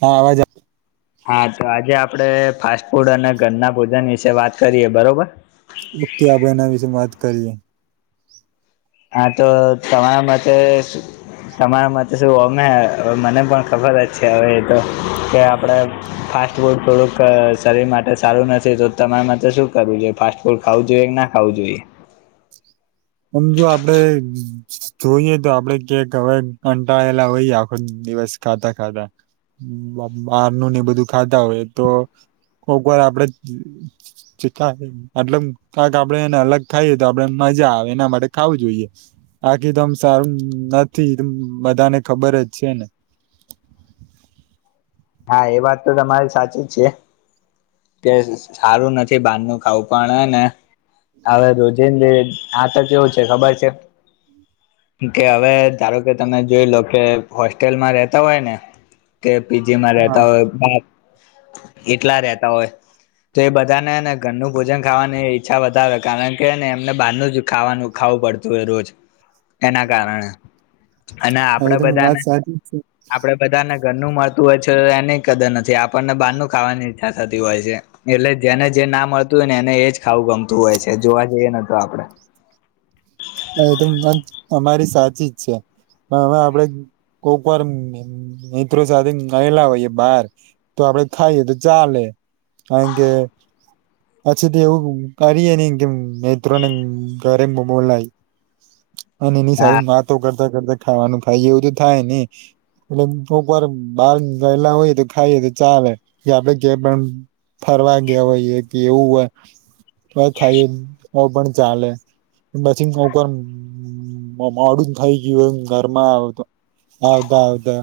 હા આવાજ. હા તો આજે આપડે ફાસ્ટ ફૂડ અને ઘરના ભોજન વિશે વાત કરીએ બરોબર. ક્યા બના વિશે વાત કરીએ. હા તો ત માટેતે તમારા માટે શું ગમેવે મને પણ ખબર જ છે હવે તો કે આપડે ફ્ટ ફાસ્ટ ફૂડ થોડુંક શરીર માટે સારું નથી તો તમારે માટે શું કરવું જોઈએ ફાસ્ટ ફૂડ ખાવું જોઈએ કે ના ખાવું જોઈએ સમજ આપડે જોઈએ તો આપડે ક્યાક હવે કંટળેલા હોય આખો દિવસ ખાતા ખાતા બારનું ને એ બધું ખાતા હોય તો કોક વાર આપડે ચી એટલ કક આપડે એને અલગ થાય તો આપડે મજા આવે. એના માટે ખાવું જોઈએ આકી તમ સારું નથી બધાને ખબર જ છે ને હા એ વાત તો તમારી સાચી જ છે. કે સારું નથી બાર નનું ખાવું પણ ને આવે તોું જે આ તો કેવું છે ખબર છે. કે હવે ધારો કે તમે જોઈ લો કે હોસ્ટેલમાં રેતા હોય ને કે પીજીમાં હા રતા હોય એટલા રેતા હોય. તો એ બધા ને ને ઘરનું ભોજન ખાવાની ઈચ્છા વધારે કારણ કેને એમને બહારનું જ ખાવાનું ખાવું પડતું હો એ રોજ હ એના કારણે અને એ આપડે તો વાત બધાને સાચી જ છે આપડે બધાને ઘરનું મત હોય છે એની કદર નથી આપણને બહારનું ખાવાની ઈચ્છા થતી હોય છે. એટલે જેને જે ના મળતું હોય ને એને એજ ખાવું ગમતું હોય છે જોવા જઈએ નતું આપડે હા એ તો મ અમારી સાચી જ છે પણ હવે આપડે કોકવાર મિત્રો સાથે ગયલા હોય બહાર તો આપડે ખાઈએ તો ચાલે હે અચ્છી તે એવું કરીએ ન કેમ નેૈત્રો ને ઘરે બય અને એની હા સારીું માતો કરતા કરતા ખાવાનું ખાય એવું તો થાય ને એટલે કોક વાર બહાર રહેલા હોઈએ તો ખાઈએ તો ચાલે કે આપડે કે પણ ફરવા ગયા હોય એ કે એવું થાય. ઓ પણ ચાલે પછી કોર મોડું થઇ ગયું એમ ઘરમાં આવતો આવતા આવતા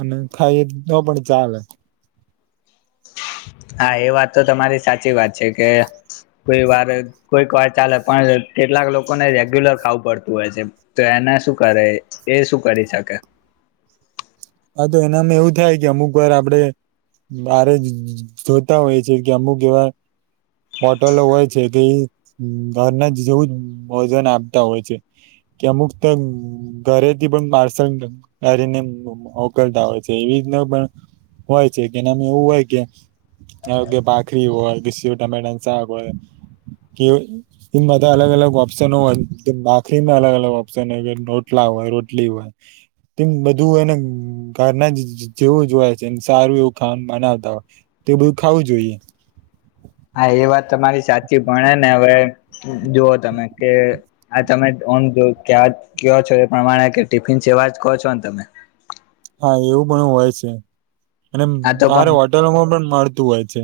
અને થાય એ ન પણ ચાલે હા એ વાત તો તમારી સાચી વાત છે કે કોઈ વાર કોઈક વાર ચાલે પણ કેટલાક લોકોને રેગ્યુલર ખાવું પડતું હોય છે. તો એના શું કરે એ શું કરી શકે હા તો એનામાં એવું થાય કે અમુક વાર આપડે મારે જોતા હોય છે કે અમુક એવા હોટલો હોય છે કે ઘરના જ જેવું જ ભજન આપતા હોય છે. કે અમુક તો. ઘરેથી પણ પાર્સલ કરીને મોકલતા હોય છે એવી રીતના પણ હોય છે કેનામે એવું હોય કે આ કે ભખરી હોય. મેડ આગ કે એમ બધા અલગ અલગ ઓપ્શનો હોય બાખરીમાં અલગ અલગ ઓપ્શન હોય કે રોટલા હોય રોટલી હોય. તેમ બધું એને ઘના જ જેવું જોય છેને સારું એવું ખામ બનાવતા હોય તો એ બધું ખાવું જોઈએ હા એ વાત તમારી સાચી ભણે ને હવે જોુવ તમે કે આ તમે ઓમ જો કવા કો છો એ પ્રમાણે કે ટિફિન સેવા જ કહો છો ને તમે હા એવું પણ હોય છે અને આ તો મારે પણ હોટેલોમાં પણ મળતું હોય છે.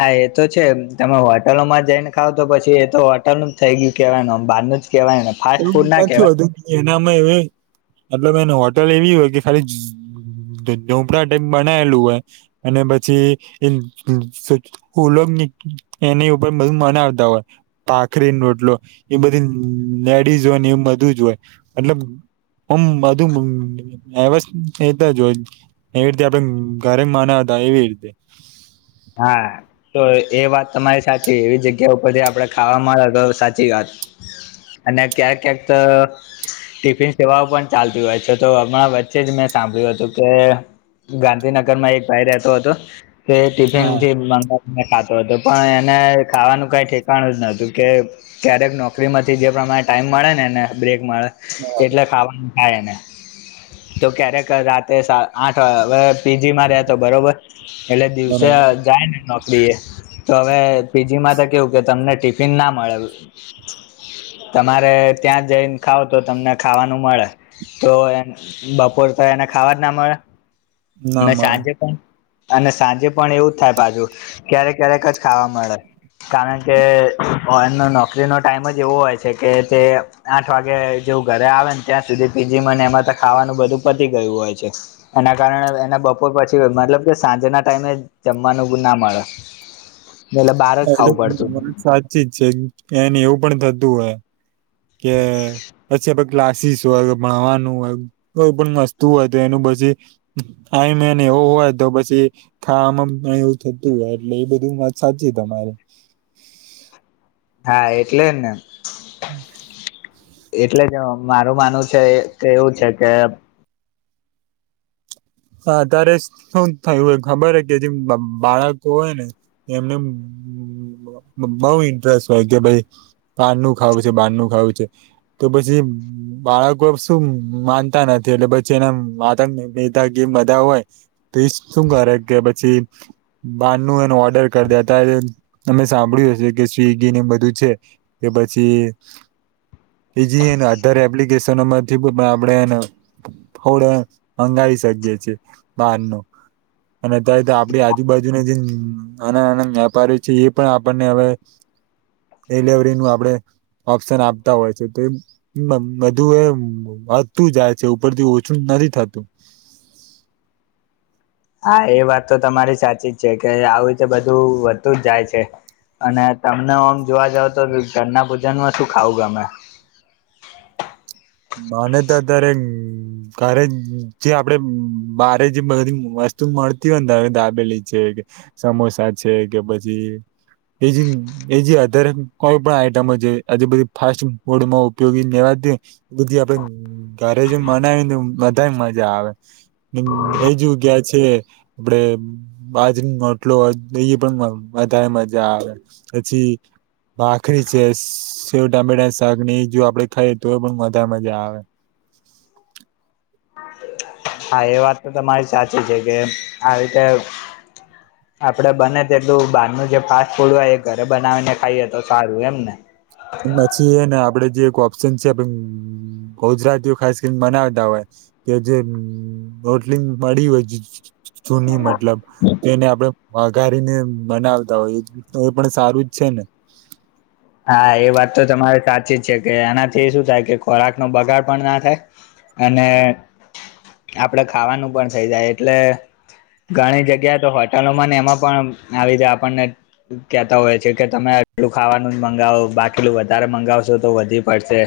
હા એ તો છે તમે હોટલોમાં જઈને ખાવ તો પછી એ તો હોટલ નું જ થઈ ગયું કેવાય ન આમ બહાર ન જ કેહેવાય ને ફાસ્ટ એવું ફૂડ ના કેવાય નથી હોતું કે એનામાં એ મતલબ એને હોટલ એવી હોય કે ખાલી. પડામ બનાયેલું હોય અને પછી એ. ઉલોક એની ઉપર બધુ મન આવતા હોય. પાખરી નોટલો એ બધી ડીઝ હોય ને એ બધું જ હોય મતલબ. હમ બધું એવતા જોય. એવી રીતે આપડે ઘરે માનાતા એવી રીતે. હા. તો એ વાત તમારી સાચી એવી જગ્યા ઉપરથી આપડે ખાવાવામાંે તો સાચી વાત. અને ક્યાંક ક્યાંક. ટિફિન સેવાઓ પણ ચાલતી હોય છે તો હમણાં વચ્ચે જ મેં સાંભળ્યું હતું કે ગાંધીનગર માં એક ભાઈ રહેતો હતો તે હા ટિફિનથી મ. ખાતો હતો પણ એને ખાવાનું કઈ ઠેકાણ જ નતું કે. ક્યારેક નોકરીમાંથી જે પ્રમાણે ટાઈમ મળે ને ને બ્રેક મળે બરાબર એટલે ખાવાનું. થાયને. તો ક્યારેક રાતે આઠ વા પીજી મા ર્યા તો બરોબર એટલે. તે બરાબર જાયને. તો હવે પીજીમાં તો કેવું કે તમને ટિફિન ના મળે. તમારે ત્યાં જઈને ખાાવ તો તમને ખાવાનું મળે. તો એ બપોર તો એને ખાવા જ ના મળે. ના અને મળે સાંજે પણ અને સાંજે. પણ એવું જ થાય પાછુ ક્યારેક ક્યારેક જ ખાવા મળે. કારણ કે એમનો નોકરીનો ટાઈમ જ એવો હોય છે કે તે. આઠ વાગે જેવું ઘરે આવે ને ત્યાં સુધી પીજી મને એમાં તો ખાવાનું બધું પતી ગયું હોય છે. એના કારણે એના બપોર પછી મતલબ કે સાંજેના ટાઈમે. જમવાનું ગુ ના મળે. એટલે બહાર જ એ ખાવું પડતું મ સાચી જ છે એને એવું પણ થતું હોય કે. પછી આપ ક્લાસીસ હોય ભણવાનું હોય કોઈ પણ વસ્તુ હોય તો એનું પછી. હ મેને એવું હોય તો પછી. ખા આમાં પણ એવું થતું હોય એટલે એ બધું વાત સાચી તમારે. હા એટલે ને. હમ્. એટલે જ મારું માનવું છે કે એવું છે કે. હા ત્યારે શું થયું હો ખબર હ કે જે બાળકો હોય ને. એમને બઉ ઇન્ટરેસ્ટ હોય કે ભાઈ. પા નનું ખાવું છે બન નનું ખાવું છે. તો પછી બાળકો શું માનતા નથી એટલે પછી એના માતા. બ ગમ બધા હોય તો શું કરે કે પછી. બાર નનું એને ઓર્ડર કર દ ત અમે સાંભળ્યું હશે કે સ્વિગી ને બધું છે. કે પછી. એજી એને આધાર એપ્લિકેશનમાંથી આપણેે એને ફડ મંગી. જગ્યા છે બહાર ન અને અત્યારે તો આપડી આજુબાજુને જે. નાના નાના વ્યાપારી છે એ પણ આપણને હવે ડિલવરી ન આપણેે. ઓપ્શન આપતા હોય છે તો એ. બધું એતું જાય છે ઉપરથી ઓછું નથી થતું. હા એ વાત તો તમારી સાચી જ છે કે આવીુંતે બધું વધતું જ જાય છે. અને તમને આમ જોવા જાવ તો ઘરના ભૂજન માં શું ખાવ ગમે. નાને તો અ ત્યારે. ઘરે જે આપડે બારે જે બધી વસ્તુ મળતી હોય ને તરે દાબેલી છે કે. સમોસા છે કે પછી એજી. એજી આધારે કોઈ પણ આઈટમ જ આજ બધી ફાસ્ટ ફૂડમાં ઉપયોગી લેવા દ બધી આપડે ઘરે જો મનાવી ને બધા મજા આવે. હ એ જોગયા છે આપડે બાજટલો એ પણ વધારે મજા આવે પછી ભાખરી છે સેવ ટામેટા શાક એ જો આપડે ખાઈએ તો એ પણ વધારે મજા આવે. [inaudible] હા એ વાત તો તમારી સાચી છે કે આવી રીતે [inaudible] આપડે બને તેટલું બહારનું જે ફાસ્ટ ફૂડ હોય એ ઘરે બનાવીને ખાઈએ તો સારું એમ ને પછી એ ને આપડે જે એક ઓપ્શન છે. ગુજરાતીઓ ખાસ કરીને બનાવતા હોય. કે જે બટલી મળી હોય જૂની મતલબ તેને આપડણે વઘારીને બનાવતા હોય એ એ પણ સારું જ છે ને હા એ વાત તો તમારે સાચી જ છે કે એનાથી શું થાય કે ખોરાક નો બગાડ પણ ના થાય. અને આપડે ખાવાનું પણ થઈ જાય એટલે ઘણી જગ્યા તો હોટલોમાં ને એમાં પણ આવી જાય આપણને કેતા હોય છે કે તમે આટલું ખાવાનું મંગાવો બાકીલું વધારે મંગાવશો તો વધી પડશે.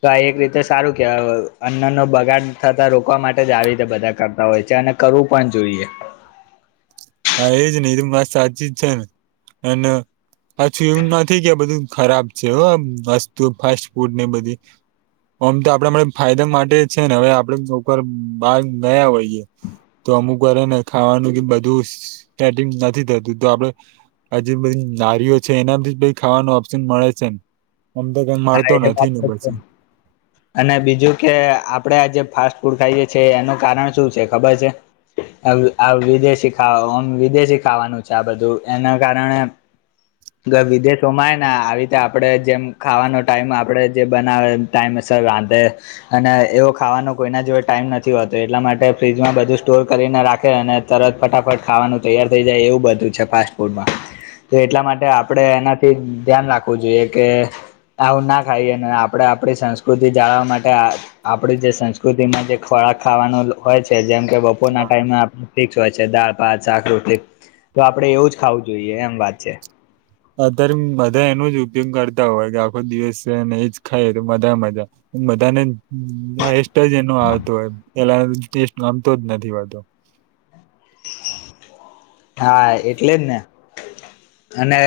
તો આ એક રીતે સારું કેવા અન્નનો બગાડ થતા રોકવા માટે જ આવી રીતે બધા કરતા હોય છે અને કરવું પણ જોઈએ. હા એજ નઈ એ તો વાત સાચી જ છે ને અને પાછું એવું નથી કે આ બધું ખરાબ છે આ વસ્તુ ફાસ્ટ ફૂડ ને બધી ઓમ તો આપડે ફાયદા માટે છે ને હવે આપણે ઉપર બાર ગયા હોઈએ. તો અમુક કરે ને ખાવાનું બધું સટિંગ નથી થતું તો આપડણે આજ બધી નારીઓ છે એનાથી ખાવાનું ઓપ્શન મળે છે ને. આમ તો કઈ હા મળતો એ વાત નથી ને છે પછી. અને બીજું કે આપડે આજ ફાસ્ટ ફૂડ ખાઈએ છી એનું કારણ શું છે ખબર છે. વિદેશી ખાવામ વિદેશી ખાવાનું છે આ બધું એના કારણે વિદેશોમાં ને આવી રીતે આપડે જેમ ખાવાનો ટાઈમ આપણે જે બનાવે એ ટાઈમે સર રાધે અને એવો ખાવાનો કોઈના જોડે ટાઈમ નથી હોતો એટલા માટે ફ્રીજમાં બધું સ્ટોર કરીને રાખે અને તરત ફટાફટ ખાવાનું તૈયાર થઈ જાય એવું બધું છે ફાસ્ટ ફૂડમાં. તો એટલા માટે આપણેે એનાથી ધ્યાન રાખવું જોઈએ કે આવું ના ખાઈએ ને આપણે આપણી સંસ્કૃતિ જાળવવા માટે આપડી જે સંસ્કૃતિમાં જે ખોરાક ખાવાનું હોય છે જેમ કે બપોરના ટાઈમમાં ફીક્સ હોય છે દાળ ભાત શાક રોટલી તો આપડે એવું જ ખાવું જોઈએ એમ વાત છે. અત્યારે બધા એનો જ ઉપયોગ કરતા હોય કે આખો દિવસને એજ ખાય તો બધા મજા બધાને આ એસ્ટ જ એનો આવતો હો પેલા ટેસ્ટ ગમતો જ નથી હોતો. હા એટલે ને અને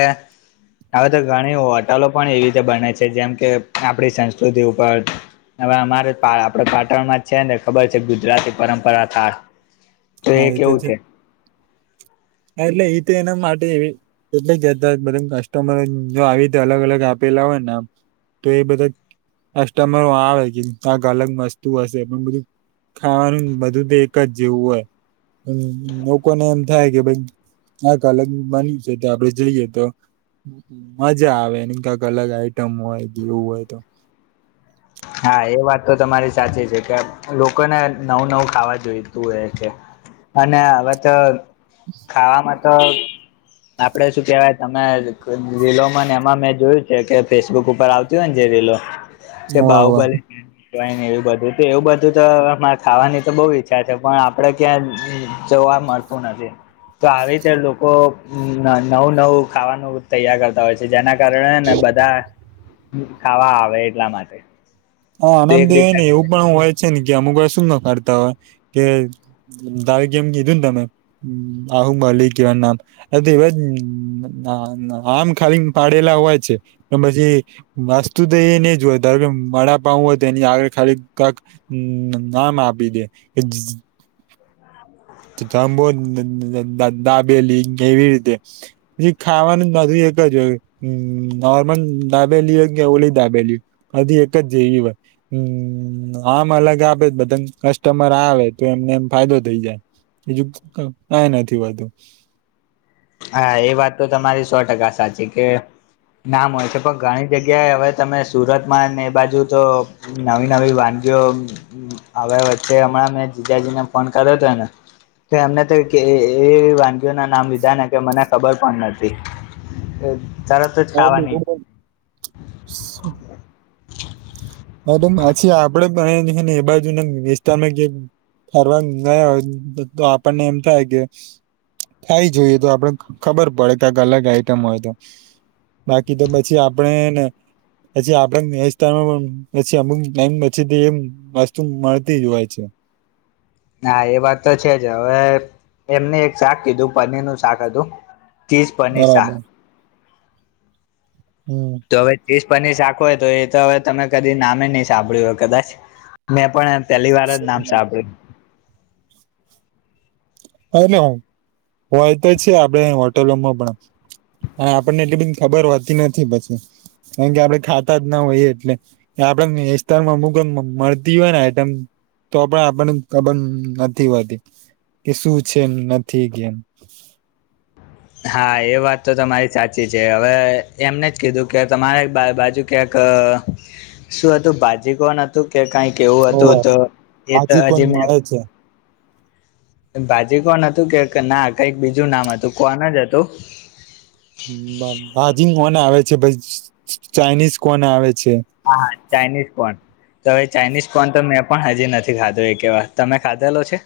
હવે તો ઘણી હોટલો પણ એવી રીતે બને છે જેમ કે આપણી સંસ્કૃતિ ઉપર હવે અમારે આપડે પાટણમાં જ છે ને ખબર છે ગુજરાતી પરંપરા થ હા એ તો છે. હા એટલે એ તો એના માટે એટલે જતા બધા કસ્ટમર જો આવી તો અલગ અલગ આપેલા હોયને આમ તો એ બધા કસ્ટમરો આવે કે કાક અલગ મસ્તુ હશે પણ બધું ખાવાનું બધું તો એક જ જેવું હોય લોકોને એમ થાય કે ભાઈ આ અલગ બન્યું છે તો આપડે જઈએ તો મજા આવે એને કઈક અલગ આઈટમ હોય એવું હોય તો. હા એ વાત તો તમારી સાચી છે કે લોકોને નવું નવું ખાવા જોઈતું હોય કે. અને હવે તો ખાવામાં તો આપડે શું કેવાય તમે રીલોમાં ને એમાં મેં જોયું છે. કે ફેસબુક ઉપર આવ [unintelligible] કે હોવે હોવે બાહુબલી એવું બધું એવું બધું ખાવાની તો બહુ ઈચ્છા છે. પણ આપડે ક્યાં જોવા મળતું નથી. તો આવી રીતે લોકો નવું નવું ખાવાનું તૈયાર કરતા હોય છે. જેના કરણે ને બધા ખાવા આવે એટલા માટે. હ તો આનંદ એક દેવ રીતે ને એવું પણ હોય છે. ને કે અમુક ભાઈ શું ના [unintelligible] હોય કે દાવ કેમ કીધું ને તમે આહુ મલી ગયું. એવા જ આમ ખાલી પાડેલા હોય છે. પછી માસ્તુ તો એ નહી જોય ધારો કે મા હોય તે એની આગળ ખાલી કક નામ આપી દે [unintelligible] જંબો દા દાબેલી એવી રીતે પછી ખાવાનું બધું એક જ હોય હમ્મ નોર્મલ દાબેલી હોય કે ઓલી દાબેલી હો બધી એક જ જેવી હોય હમ્મ આમ અલગ આપે બધા કસ્ટમર આવે તો એમને એમ ફાયદો થઇ જાય બીજું કઈ નથી વધૂ હા એ વાત તો તમારી સો ટકા સાચી કે નામ હોય છે. પણ ઘણી જગ્યાએ હવે તમે સુરતમાં ને એ બાજુ તો નવી નવી વાનગીઓ આવ્યા વચ્ચે હમણાં મેં જીજાજીને ફોન કર્યો હતોને કે અમને તો એ વાનગીઓ ના નામ લીધા ના કે મને ખબર પણ નથી તરત જ ખાવાની [inaudible] હ પછી આપડે પણ ને એ બાજુ ને વિસ્તાાર કે ફરવા નઈ હોય તો આપણને એમ થાય કે થાય જોઈએ તો આપડે ખબર પડે કક અલગ આઈટમ હોય તો બાકી તો પછી આપડે ને પછી આપડે [unintelligible] પછી અમુક ટાઈમ પછી એમ વસ્તુ મળતી જ હોય છે. હા એ વાત તો છે. જ હવે એમને એક શાક કીધું પનીર નું શાક હતું ચીઝ પનીર બરાબર શાક હમ્મ તો હવે ચીસ પનીર શાક આખું હોય તો એ તો હવે તમે કદી નામે નહીં સાંભળ્યું હોય કદાચ મેં પણ, પહેલી વાર જ નામ એટલે સાંભળ્યુ હને હું હોય તો છે. આપડે હોટલોમાં પણ હા આપણને એટલી બી ખબર હોતી નથી પછી કારણ કે આપડે ખાતા જ ના હોઈ એટલે આપડે વિસ્તારમાં અમુકમ મળતી હોય ને આયટમ તો પણ આપણને ખબર નથી હોતી કે શું છે. નથી કેમ હા એ વાત તો તમારી સાચી છે. હવે એમને જ કીધું કે તમારે બાજુ ક્યાંક શું હતું બાજી કોન હતું કે કઈ કેવું હતું તો એ તો ભાજી કોણ હજી મે મળે છે બાજી કોન હતું કે ના કઈક બીજું નામ હતું કોન જ હતું ભાજી કોને આવે છે ભાઈ ચાઇનીઝ કોન આવે છે હા હા ચાઇનીઝ કોન તો હવે ચાાઈનીઝ કોન તો મેં પણ હજી નથી ખાધો એ કેવા તમે ખાધેલો છે.